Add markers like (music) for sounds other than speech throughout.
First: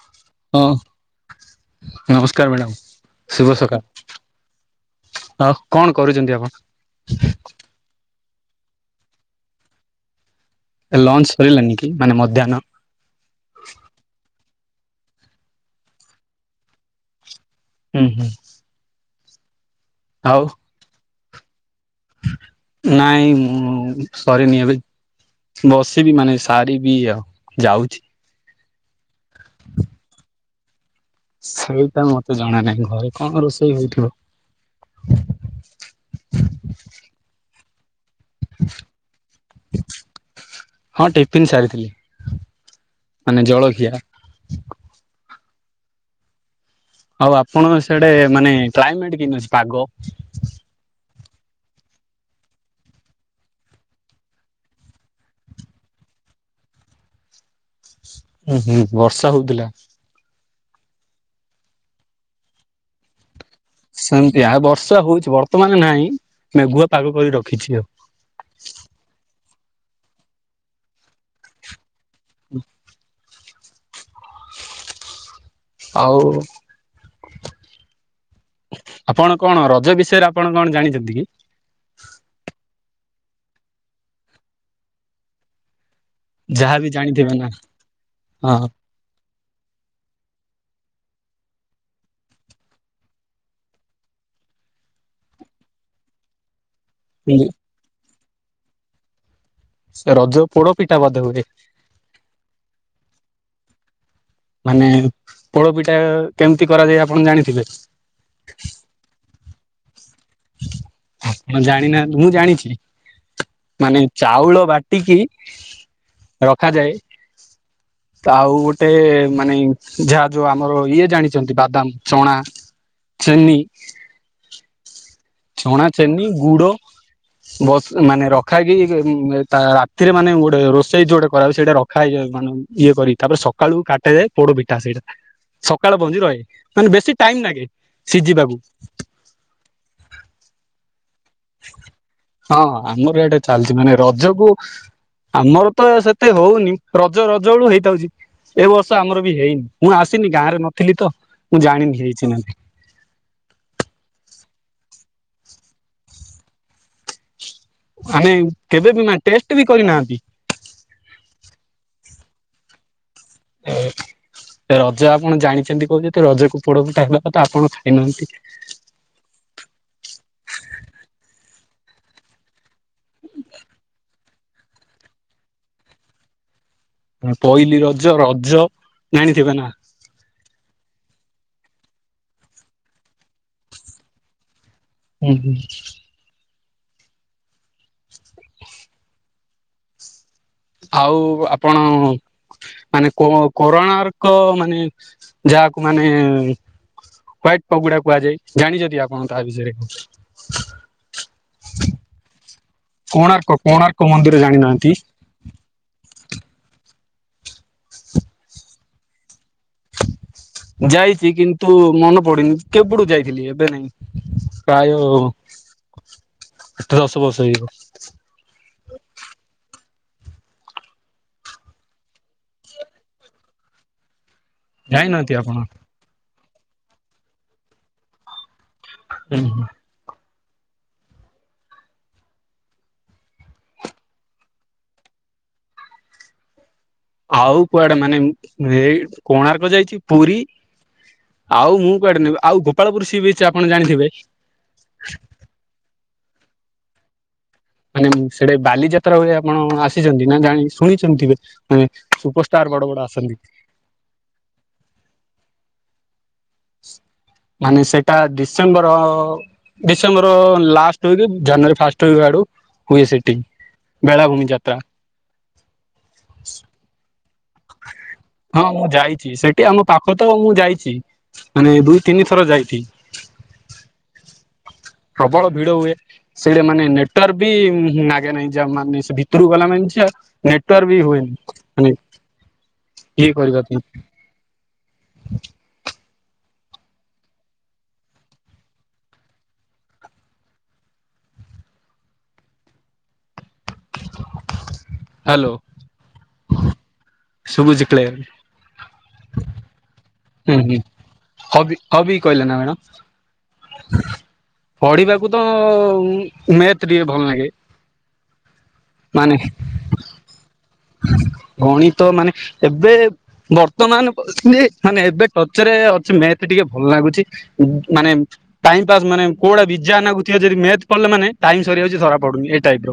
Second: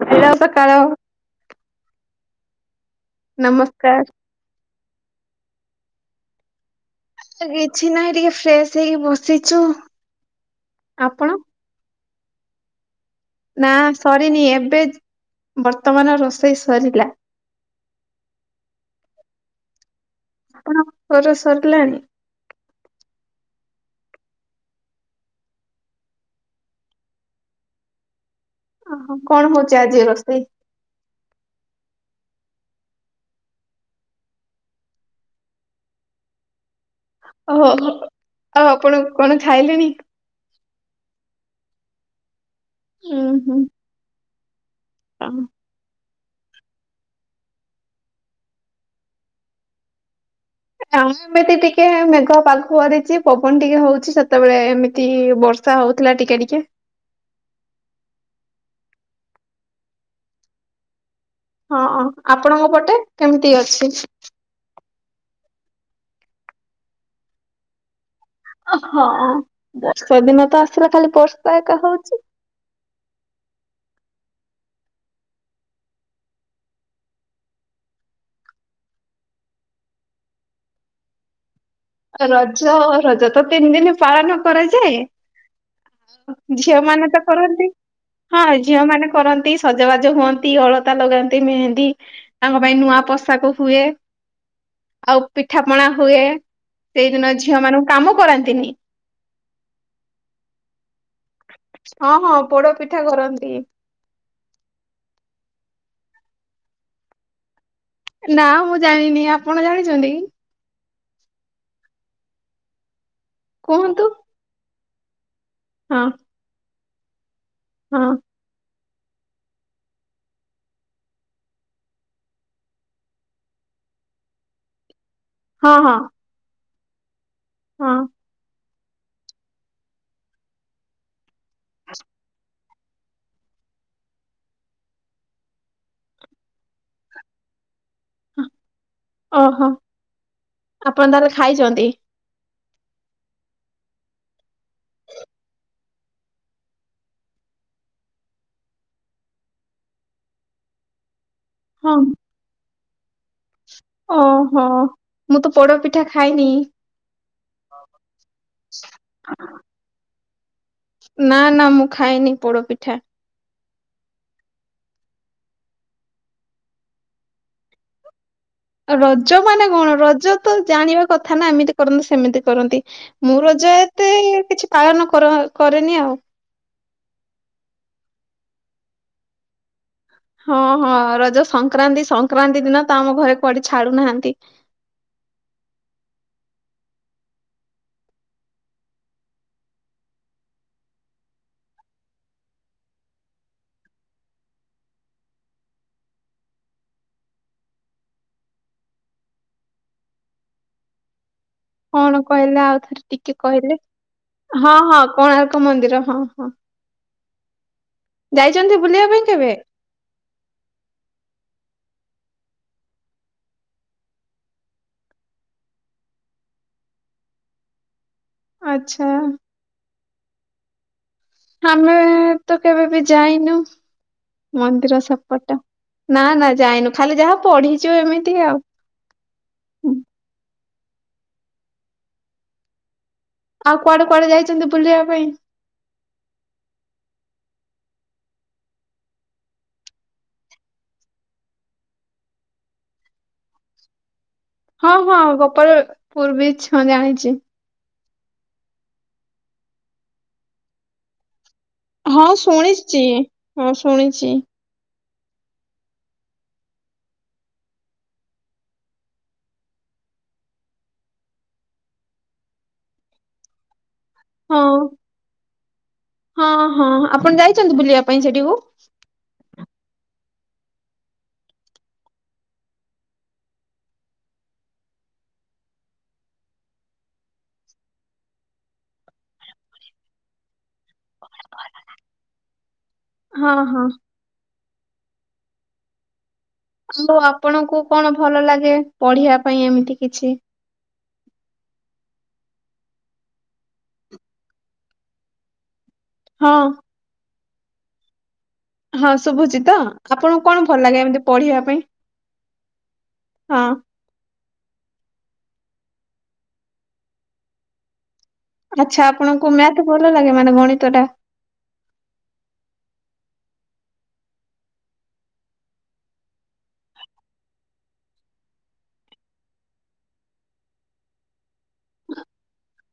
(unintelligible) ହଁ ସକାଳ। ନମସ୍କାର ମ୍ୟାଡ଼ାମ ଶୁଭ ସକାଳ। ନମସ୍କାର। ଆଉ କଣ କରୁଚନ୍ତି ଆପଣ? କିଛି ନାହିଁ ଟିକେ ଫ୍ରେଶ ହେଇକି ବସିଚୁ। ଲଞ୍ଚ ସରିଲୋନି କି ମାନେ ମଧ୍ୟାହ୍ନ? ନା ସରିନି ଏବେ ବର୍ତ୍ତମାନ ରୋଷେଇ ସରିଲା। ହୁଁ ହୁଁ। ଆଉ ଆପଣ ଙ୍କ ର ସରିଲାଣି? ନାଇଁ ମୁଁ ସରିନି ଏବେ ବସିବି ମାନେ ସାରିବି ଆଉ ଯାଉଚି ଓହୋ କଣ ହଉଚି ଆଜି ରୋଷେଇ? ସେଇଟା ମତେ ଜଣ ନାହିଁ ଘରେ କଣ ରୋଷେଇ ହୋଉଥିବ ଓହୋ ଆଉ ଆପଣ କଣ ଖାଇଲେଣି? ହଁ ଟିଫିନ ସାରିଥିଲି ଉୁଁ ମାନେ ହୁଁ ଜଳଖିଆ। ଆଉ ଆପଣଙ୍କ ସିଆଡେ ମାନେ କ୍ଲାଇମେଟ କେମତି ଅଛି ପାଗ? ଆଉ ଏମିତି ଟିକେ ମେଘ ପାଗ କରିଚି ପବନ ଟିକେ ହଉଚି ସେତେବେଳେ ଏମିତି ବର୍ଷ ସା ହଉଥିଲା ଟିକେ ଟିକେ। ହୁଁ ହୁଁ ବର୍ଷା ହଉଥିଲା। ହଁ ଆପଣଙ୍କ ପଟେ କେମିତି ଅଛି। ସେମତି ଆଉ ବର୍ଷା ହଉଛି ବର୍ତ୍ତମାନ ନାହିଁ ମେଘୁଆ ପାଗ କରି ରଖିଚି ଆଉ। ଓ ହଁ ବର୍ଷା ଦିନ ତ ଆସିଲା ଖାଲି ବର୍ଷ ଏକା ହଉଚି। ହ ଆଉ ଆପଣ କଣ ରଜ ବିଷୟରେ ଆପଣ କଣ ଜାଣିଚନ୍ତି କି? ରଜ ରଜ ତ ତିନି ଦିନ ପାଳନ କରାଯାଏ। ଝିଅ ଯାହାବି ମାନେ ତ ଜାଣିଥିବେ ନା କରନ୍ତି ହଁ ଝିଅ ମାନେ କରନ୍ତି। ସଜବାଜ ହୁଅନ୍ତି ଅଳତା ଲଗାନ୍ତି ମେହେନ୍ଦୀ ତାଙ୍କ ପାଇଁ ନୂଆ ପୋଷାକ ହୁଏ। ଆଉ ପିଠାପଣା ହୁଏ ସେଇଦିନ ଝିଅ ମାନଙ୍କୁ କାମ କରନ୍ତିନି। ରଜ ପୋଡ ପିଠା ବଧ ହୁଏ? ହଁ ହଁ ପୋଡ ପିଠା କରନ୍ତି। ମାନେ ପୋଡ଼ ପିଟା କେମିତି କରାଯାଏ ଆପଣ ଜାଣିଥିବେ। ନା ମୁଁ ଜାଣିନି ଆପଣ ଜାଣିଚନ୍ତି କି? ହଁ ଜାଣିନାହାନ୍ତି ମୁଁ ଜାଣିଚି କୁହନ୍ତୁ ମାନେ ଚାଉଳ ବାଟ ଟିକି ହଁ ରଖାଯାଏ। ହଁ। ଆଉ ଗୋଟେ ମାନେ ଯାହା ଯୋଉ ଆମର ଇଏ ଜାଣିଚନ୍ତି ବାଦାମ ଚଣା? ଚେନି। ହଁ ଛଣା ହଁ ଚେନି ଗୁଡ ହଁ ବସ ମାନେ ରଖାକି ରାତିରେ ମାନେ ଗୋଟେ ରୋଷେଇ ଯୋଉଟା କରା ସେଇଟା ରଖାଇଯଏ ମାନେ ଇଏ କରି ତାପରେ ସ ମକାଳୁ କାଟାଯାଏ ପୋଡ଼ ପିଠା। ସକାଳ ପଞ୍ଜି ରହେ ମାନେ ବେଶୀ ଟାଇମ ଲାଗେ ସିଝିବାକୁ। ଓହୋ। ଆପଣ ତାହାରଲେ ଖାଇଛନ୍ତି? ହଁ ଆମର ଏଇଟା ଚାଲିଛି ମାନେ ରଜକୁ ଆମର ତ ସେତେ ହଉନି ରଜ ରଜ ବେଳୁ ହେଇଯାଉଛି। ଏ ବର୍ଷ ଆମର ବି ହେଇନି ମୁଁ ଆସିନି ଗାଁରେ ନଥିଲି ତ ମୁଁ ହଁ ଜାଣିନି ହେଇଛିି ନା ନାହିଁ। ଓହୋ ମୁଁ ତ ପୋଡପିଠା ଖାଇନି। ଆମେ କେବେ ବି ମା ଟେଷ୍ଟ ବି କରିନାହାନ୍ତି? ନା ନା ମୁଁ ଖାଇନି ପୋଡପିଠା। (inaudible) ରଜ ଆପଣ ଜାଣିଛନ୍ତି କହୁଛନ୍ତି ରଜକୁ ପୋଡ ପିଠା ହେଲା ଆପଣ ଖାଇନାହାନ୍ତି? ରଜ ମାନେ କଣ ରଜ ତ ଜାଣିବା କଥା ନା ଏମିତି କରନ୍ତି ସେମିତି କରନ୍ତି। ମୁଁ ରଜ ଏତେ କିଛି ପାଳନ କର କରେନି ଆଉ। ପହଲିି ରଜ ରଜ ଜାଣିଥିବେ ନା? ହଁ ହଁ ରଜ ସଂକ୍ରାନ୍ତି ସଂକ୍ରାନ୍ତି ଦିନ ତ ଆମ ଘରେ କୁଆଡେ ଛାଡୁନାହାନ୍ତି। ହୁଁ ହୁଁ। ଆଉ ଆପଣ ମାନେ କରୋରୋଣାର୍କ ମାନେ ଯାହାକୁ ମାନେ ହ୍ୱାଇଟ ପଗୁଡା କୁହାଯାଏ ଜାଣିଛନ୍ତି ଆପଣ ତା ବିଷୟରେ? କଣ କହିଲେ ଆଉ ଥରେ ଟିକେ କୋଣାର୍କ କହିଲେ କୋଣାର୍କ ମନ୍ଦିର ହଁ ଜାଣିନାହାନ୍ତି? ହଁ କୋଣାର୍କ ମନ୍ଦିର ହଁ ହଁ। ଯାଇଛନ୍ତି ବୁଲିବା ପାଇଁ କେବେ? ଯାଇଛି କିନ୍ତୁ ମନେ ପଡିନି କେବେଠୁ ଯାଇଥିଲି ଏବେ ନାଇଁ। ପ୍ରାୟ ଆଠ ଦଶ ବର୍ଷ ହେଇଯିବ। ଆଚ୍ଛା। ଆମେ ତ କେବେ ବି ଯାଇନୁ ମନ୍ଦିର ଯାଇନାହାନ୍ତି ଆପଣ ସେପଟେ। ନା ନା ଯାଇନୁ ଖାଲି ଯାହା ପଢିଛୁ ଏମିତି ଆଉ। ଉଁ ହୁଁ। ଆଉ କୁଆଡେ କୁଆଡେ ଯାଇଛନ୍ତି ବୁଲିବା ପାଇଁ? ଆଉ କୁଆଡେ ମାନେ ଏଇ କୋଣାର୍କ ଯାଇଛି ପୁରୀ ଆଉ ମୁଁ କୁଆଡେ ନେବେ ଆଉ ଗୋାଳପୁର ସିବିଚି ଅଛି ଆପଣ ଜାଣିଥିବେ? ହଁ ହଁ ଗୋପାଳପୁର ବିଚ ହଁ ଜାଣିଛି। ମାନେ ସେଡେ ବାଲିଯାତ୍ରା ହୁଏ ଆପଣ ଆସିଛନ୍ତି ନା ଜାଣି ଶୁଣିଛନ୍ତି? ହୁ ହଁ ସୁପରଷ୍ଟାର ବଡ ଶୁଣିଛି ବଡ ଆସନ୍ତି। ହଁ ଶୁଣିଛି। ମାନେ ସେଇଟା ଡିସେମ୍ବର ଡିସେମ୍ବର ଲାଷ୍ଟ ହୁଏକି ଜାନୁଆରୀ ଫାଷ୍ଟ ହୁଇକି ଆଡୁ ହୁଏ ସେଟି। ବେଳାଭୂମି ହଁ ଯାତ୍ରା। ହଁ ହଁ ଆପଣ ଯାଇଛନ୍ତି ବୁଲିବା ପାଇଁ ସେଠି? ହଁ ମୁଁ ଯାଇଛି ସେଠି ଆମ ପାଖ ତ ମୁଁ ଯାଇଛି ମାନେ ଦୁଇ ତିନି ଥର ଯାଇଚି। ପ୍ରବଳ ଭିଡ ହୁଏ। ସେଇଟା ମାନେ ନେଟୱାର୍କ ବି ନାଗେ ନାଇଁ ଯ ମାନେ ସେ ଭିତରକୁ ଗଲା ମାନେ ଯ ନେଟୱାର୍ ବି ହୁଏ ନି କିଏ ହଁ କରିବା ତ ହଁ ଆଉ ଆପଣଙ୍କୁ କଣ ଭଲ ଲାଗେ ପଢିବା ପାଇଁ ଏମିତି କିଛି? ହାଲୋ। ହଁ। ଶୁବୁଛିି କ୍ଲେୟର। ହଁ ଶୁଭୁଚି ତ? ଆପଣଙ୍କୁ କଣ ହୁଁ ହୁଁ ଭଲ ଲାଗେ ଏମିତି ପଢିବା ହବି ପାଇଁ? ହବି କହିଲେ ନା ହଁ ମ୍ୟାଡ଼ାମ୍? ପଢିବାକୁ ତ-ଅ ମେଥ୍ ଟିକେ ଭଲ ନାଗେ। ଆଚ୍ଛା ଆପଣଙ୍କୁ ମ୍ୟାଥ୍ ଭଲ ଲାଗେ ମାନେ ଗଣିତଟା। ଗଣିତ ମାନେ ଏବେ ବର୍ତ୍ତମାନ ନେ ମାନେ ଏବେ ଟଚରେ ଅଛି ମ୍ୟାଥ୍ ଟିକେ ଭଲ ନାଗୁଛି। ଉ ମାନେ ଟାଇମ୍ ପାସ୍ ମାନେ କୋଉଭଳିଆ ବିଯାଆ ନାଗୁଥିବ ଯଦି ମ୍ୟାଥ୍ ପଢ଼ିଲେ ମାନେ ଟାଇମ୍ ସରିଯାଉଛି ଧରାପଡୁନି ଏ ଟାଇପ୍ ର।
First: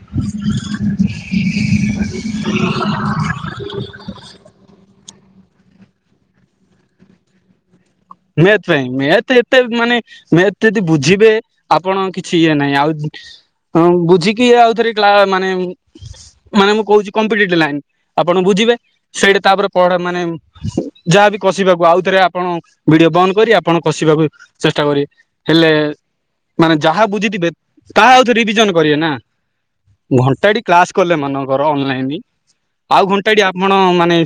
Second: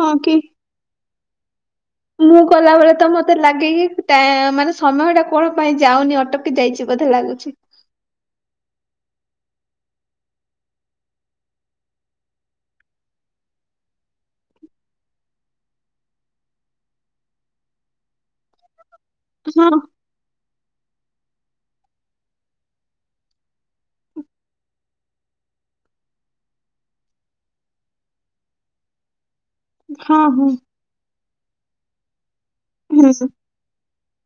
ହଁ କି? ମୁଁ କଲାବେଳେ ତ ମତେ ଲାଗେ କିି ଟା-ଆ ମାନେ ସମୟଟା କଣ ପାଇଁ ଯାଉନି ଅଟକି ଯାଇଛି ବୋଧେ ଲାଗୁଛି। ମେଥ୍ ପାଇଁ ମ୍ୟାଥ୍ ଏତେ ମାନେ ମେଥ୍ ତେଦି ବୁଝିବେ ଆପଣ କିଛି ଇଏ ନାହିଁ, ଆଉ ହଁ ବୁଝିକି ଆଉଥରେ କ୍ଲା ମାନେ ମାନେ ମୁଁ କୋହୁଛି କମ୍ପିଟିଟିଲାଇନ୍ ଆପଣ ବୁଝିବେ। ସେଇଟି ତାପରେ ହଁ ପଢ ମାନେ ଯାହାବି କସିବାକୁ ଆଉଥରେ ଆପଣ ଭିଡିଓ ବନ୍ଦ କରି ଆପଣ କସିବାକୁ ଚେଷ୍ଟା କରିିବେ, ହେଲେ ମାନେ ଯାହା ବୁଝିଥିବେ ତାହା ଆଉଥ ରିଭିଜନ କରିବେ ନା। ହଁ ହଁ। ଘଣ୍ଟାଟି କ୍ଲାସ୍ କଲେ ଏମାନଙ୍କର ଅନଲାଇନ ଆଉ ହୁଁ ଘଣ୍ଟାଟି ଆ ପଣ ମାନେ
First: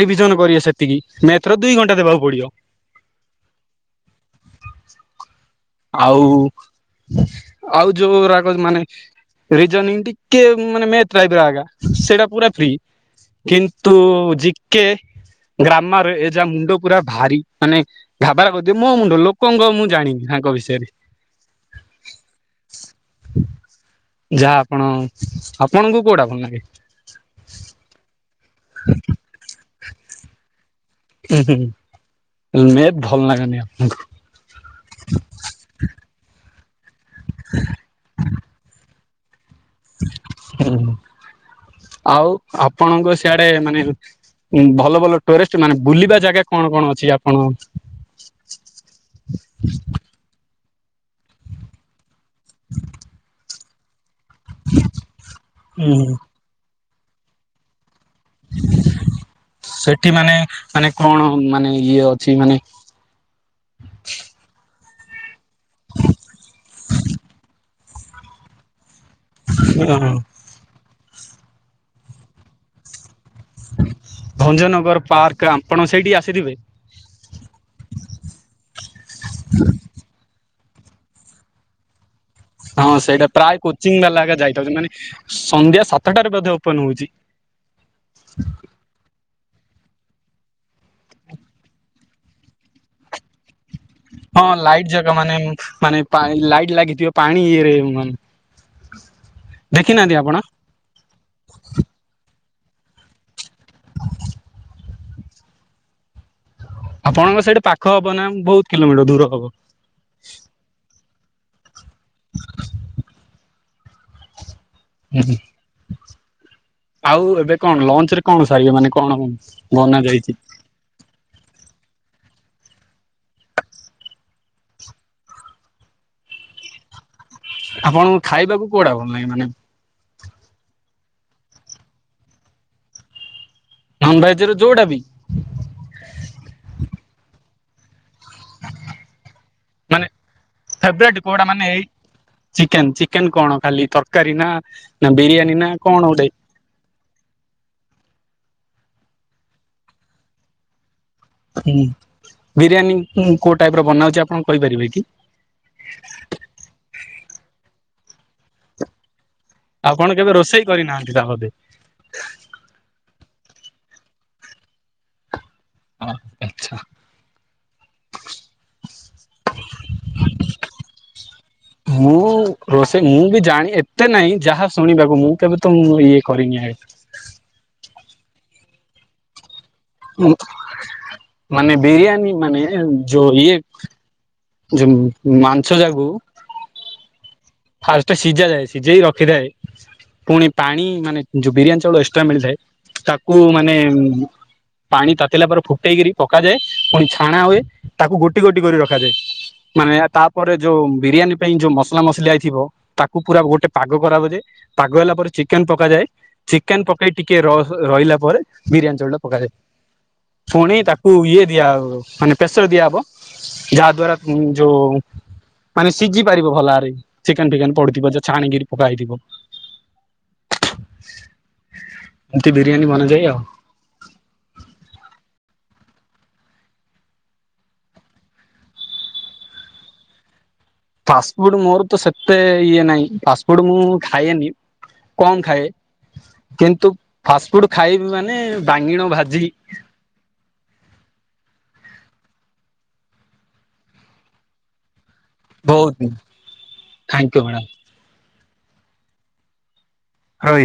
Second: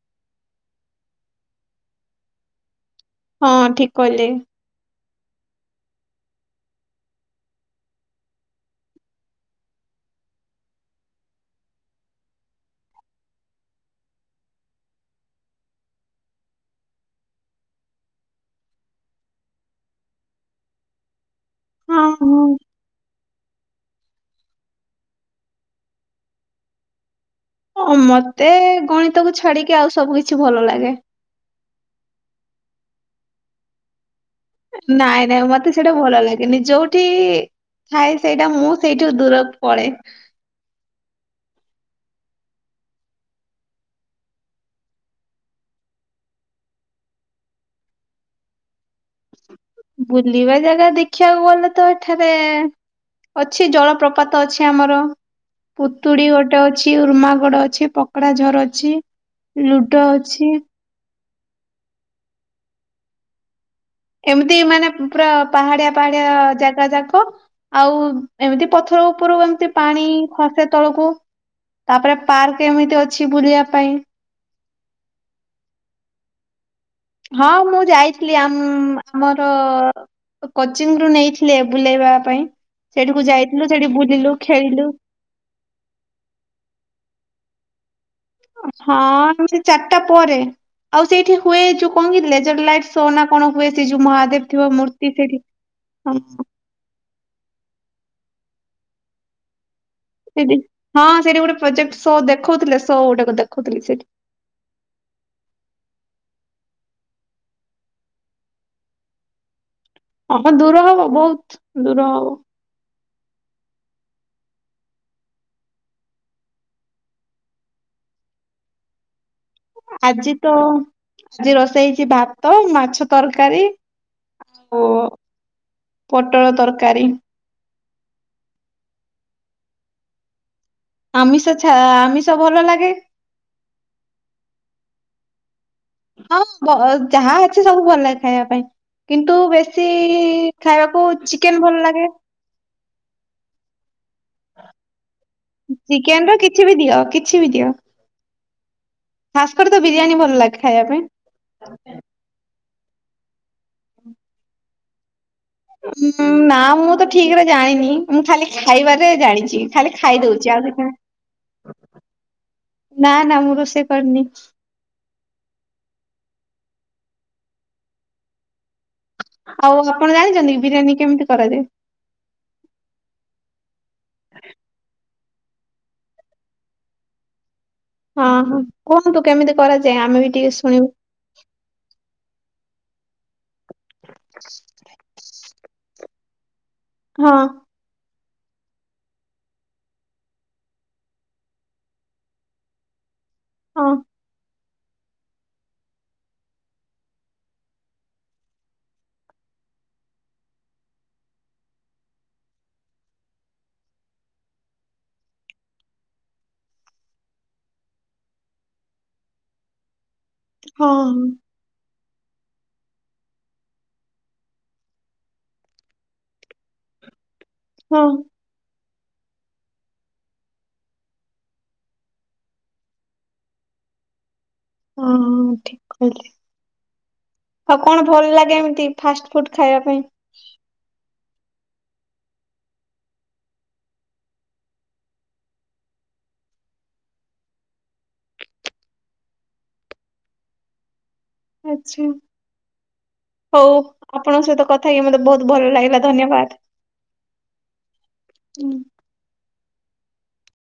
ରିଭିଜନ କରିବେ ସେତିକି, ମେଥ୍ ର ଦୁଇ ଘଣ୍ଟା ଦେବାକୁ ପଡିବ। ହଁ ଠିକ୍ କହିଲେ। ଆଉ, ଆଉ ଯୋଉ ରାଗ ମାନେ ରିଜନିଂ ଟିକେ ମାନେ ମ୍ୟାଥ୍ ଟାଇପ୍ ର ଆଗା ସେଇଟା ପୁରା ଫ୍ରି। କିନ୍ତୁ-ଉ ଜିକେ, ଗ୍ରାମାରେ ଏ ଯା ମୁଣ୍ଡ ପୁରା ଭାରି। ମାନେ ଘାବରା କରିଦିଏ ମୋ ମୁଣ୍ଡ, ଲୋକଙ୍କ ମୁଁ ଜାଣିନି ତାଙ୍କ ବିଷୟରେ। ହଁ ହଁ। ଯାଆ ଆପଣ ଆପଣଙ୍କୁ କୋଉଟା ଭଲ ନାଗେ? ଓ ମତେ-ଏ ଗଣିତକୁୁ ଛାଡିକି ଆଉ ସବୁ କିଛି ଭଲ ଲାଗେ। ଉଁ ହୁଁ ମେଥ୍ ଭଲ ଲାଗେନି ଆପଙ୍କୁ। ନାଇଁ ନାଇଁ ମତେ ସେଇଟା ଭଲ ଲାଗେନି ଯୋଉଠି-ଇ ଥାଏ ସେଇଟା ମୁଁ ସେଇଠୁ ଦୂର ପଳେ। ହୁଁ, ଆଉ ଆପଣଙ୍କ ସିଆଡେ ମାନେ ଉଁ ଭଲ ଭଲ ଟୁରେଷ୍ଟ ମାନେ ବୁଲିବା ଜାଗା କଣ କଣ ଅଛି ଆପଣ ବୁଲିବା ଜାଗା ଦେଖିଆକୁ ଗଲେ ତ ଏଠାରେ ଅଛି ଜଳପ୍ରପା ତ ଅଛି ଆମର, ଉଁ ପୁତୁଡି ଗୋଟେ ଅଛି, ଉର୍ମାଗଡ ଅଛି, ପ କଡା ଝର ଅଛି, ଲୁଡୋ ସେଠି ମାନେ ଅଛି। ମାନେ କଣ ମାନେ ଇଏ ଅଛି ମାନେ ଏମିତି ମାନେ ପୁରା ପାହାଡିଆ ପାହାଡିଆ-ଆ ଜାଗା ଯାକ ଆଉ ଏମିତି ପଥର ଉପୁରୁ ଏମିତି ପାଣି ଖସେ ତଳକୁ ତାପରେ ପାର୍କ ଏମିତି ଅ ଅଛି ବୁଲିବା ପାଇଁ। ଭଞ୍ଜନଗର ପାର୍କ ଆଁପଣ ସେଇଠି ଆସିଥିବେ। ହଁ ମୁଁ ଯାଇଥିଲି ଆମ୍ ଆମର କୋଚିଂ ରୁ ନେଇଥିଲେ ବୁଲେଇବା ପାଇଁ। ହଁ ସେଇଠିକୁ ସେଇଟା ପ୍ରାୟ ଯାଇଥିଲୁ ସେଠି କୋଚିଂ ବାଲା ବୁଲିଲୁ ଆଗା ଯାଇଥାଉଛନ୍ତି ଖେଳିଲୁ ମାନେ ସନ୍ଧ୍ୟା ସାତଟାରେ ବଧେ ଓପନ ହଉଛି। ହଁ ଆଉ ସେ ଚାରିଟା ପରେ ଆଉ ସେଇଠି ହୁଏ ଯୋଉ କଣ କି ଲେଜର ଲାଇଟ୍ ସୋ ନା କଣ ହୁଏ ସେ ଯୋଉ ହଁ ମହାଦେବ ଥିବ ମୂର୍ତ୍ତି ସେଠି ହଁ। ଲାଇଟ ଲାଗିଥିବ। ପାଣି ଇଏରେ ମାନ ଦେଖିନାହାଁନ୍ତି ଆପ ସେଠି ହଁ ସେଠି ଗୋଟେ ପ୍ରୋଜେକ୍ଟ ସୋ ଦେଖଉଥିଲେ ସୋ ଗୋଟେକ ଦେଖଉଥିଲେ ସେଠି। ଆପଣଙ୍କ ସେଇଠି ପାଖ ହବ ନା ବହୁତ କିଲୋମିଟର ଦୂର ହବ? ହ ଦୂର ହବ ବହୁତ ଦୂର ହବ। ହୁଁ ଆଉ ଏବେ କଣ ଲଞ୍ଚ ରେ କଣ ସାରିବ ମାନେ କଣ ବନା ଯାଇଛି ଆଜି ତ ଆଜି ରୋଷେଇ ହେଇଛି ଭାତ ମାଛ ତରକାରୀ ଆଉ ପୋଟଳ ତରକାରୀ ଆପଣ ଖାଇବାକୁ କୋଉଟା ଭଲ ଲାଗେ ମାନେ? ଆମିଷଛ ଆମିଷ ଭଲ ଲାଗେ ନନ ଭେଜ ର ଯୋଉଟା ବି? ହଁ ଯାହା ଅଛି ସବୁ ଭଲ ଲାଗେ ଖାଇବା ପାଇଁ କିନ୍ତୁ ବେ ଶି ମାନେ ଖାଇବାକୁ ଫେବରାଇଟ କୋଉଟା ମାନେ ଚିକେନ ଏଇ ଭଲ ଲାଗେ। ଚିକେନ ଚିକେନ କଣ ଖାଲି ତରକାରୀ ନା ନା ବିରିୟାନୀ ନା କଣ ଚିକେନ ଗୋଟେ? ର କିଛି ବି ଦିଅ କିଛି ବି ଦିଅ। ଖାସ୍ କରି ତ ବିରିୟାନୀ ଭଲ ଲାଗେ ଖାଇବା ପାଇଁ। ହୁଁ ବିରିୟାନୀ କୋଉ ଟାଇପ ର ବନାହଉଛି ଆପଣ କହିପାରିବେ କି? ଉଁ ନା ମୁଁ ତ ଠିକ ରେ ଜାଣିନି ମୁଁ ଖାଲି ଖାଇବାରେ ଜାଣିଛି ଖାଲି ଆପଣ କେବେ ଖାଇଦଉଛି ରୋଷେଇ ଆଉ ସେ କରିନାହାନ୍ତି ତା ବୋଧେ? ନା ନା ମୁଁ ରୋଷେଇ କରିନି। ହଁ। ଆଉ ଆପଣ ଜାଣିଛନ୍ତି ବିରିୟାନୀ କେମିତି କରାଯାଏ? ମୁଁ ରୋଷେଇ ମୁଁ ବି ଜାଣି ଏତେ ନାହିଁ ଯାହା ଶୁଣିବାକୁ ମୁଁ କେବେ ତ ଇଏ କରିନି ଆ ହଁ ହଁ କୁହନ୍ତୁ କେମିତି କରାଯାଏ ଆମେ ବି ଟିକେ ଶୁଣିବୁ ମାନେ ବିରିୟାନୀ ମାନେ ଯ ଇଏ (unintelligible) ଜଉ ମାଂସ ଯାକୁ ହଁ। ଫାଷ୍ଟ ସିଝାଯାଏ ସିଝେଇ ରଖିଥାଏ। ପୁଣି ପାଣି ମାନେ ଯୋଉ ବିରିୟାନୀ ଚାଉଳ ଏକ୍ସଟ୍ରା ମିଳିଥାଏ ତାକୁ ମାନେ ହଁ ପାଣି ତାତିଲା ପରେ ଫୁଟେଇକିରି ପକାଯାଏ ପୁଣି ଛାଣା ହୁଏ ତାକୁ ଗୋଟି ଗୋଟି କରି ରଖାଯାଏ। ମାନେ ତାପରେ ଯୋଉ ବିରିୟାନୀ ପାଇଁ ଯୋଉ ମସଲା ମସଲିଆଇ ଥିବ ତାକୁ ପୁରା ଗୋଟେ ପାଗ କରା ଦାଏ ପାଗ ହେଲା ପରେ ଚିକେନ ପକାଯାଏ। ଚିକେନ ପକେଇ ଟିକେ ରହିଲା ପରେ ବିରିୟାନୀ ଚଉଳଟା ପକାଯାଏ। ପୁଣି ହଁ ତାକୁ ଇଏ ଦିଆବ ମାନେ ପ୍ରେସର ଦିଆହବ ଯାହା ଦ୍ଵାରା ଯୋଉ ମାନେ ସିଝି ପାରିବ ଭଲରେ ଚିକେନ ଫିକେନ ହଁ ପଡୁଥିବ ଛାଣିକିରି ପକା ହେଇଥିବ। ଏମତି ବିରିୟାନୀ ବନାଯାଏ ଆଉ। ଓହୋ ଠିକ କହିଲେ। ଆଉ କଣ ଭଲ ଲାଗେ ଏମିତି ଫାଷ୍ଟ ଫୁଡ ଖାଇବା ପାଇଁ? ଫାଷ୍ଟଫୁଡ ମୋର ତ ସେତେ ଇଏ ନାହିଁ। ଫାଷ୍ଟଫୁଡ ମୁଁ ଖାଏନି। କମ ଖାଏ। କିନ୍ତୁ ଫାଷ୍ଟଫୁଡ ଖାଇବ ମାନେ ବାଙ୍ଗିଣ ଭାଜି, ଆଚ୍ଛା। ହଉ। ଆପଣଙ୍କ ସହିତ କଥା ହେଇି ମତେ ବହୁତ ଭଲ ଲାଗିଲା ଧନ୍ୟବାଦ। Thank you madam. ରହୁଛି।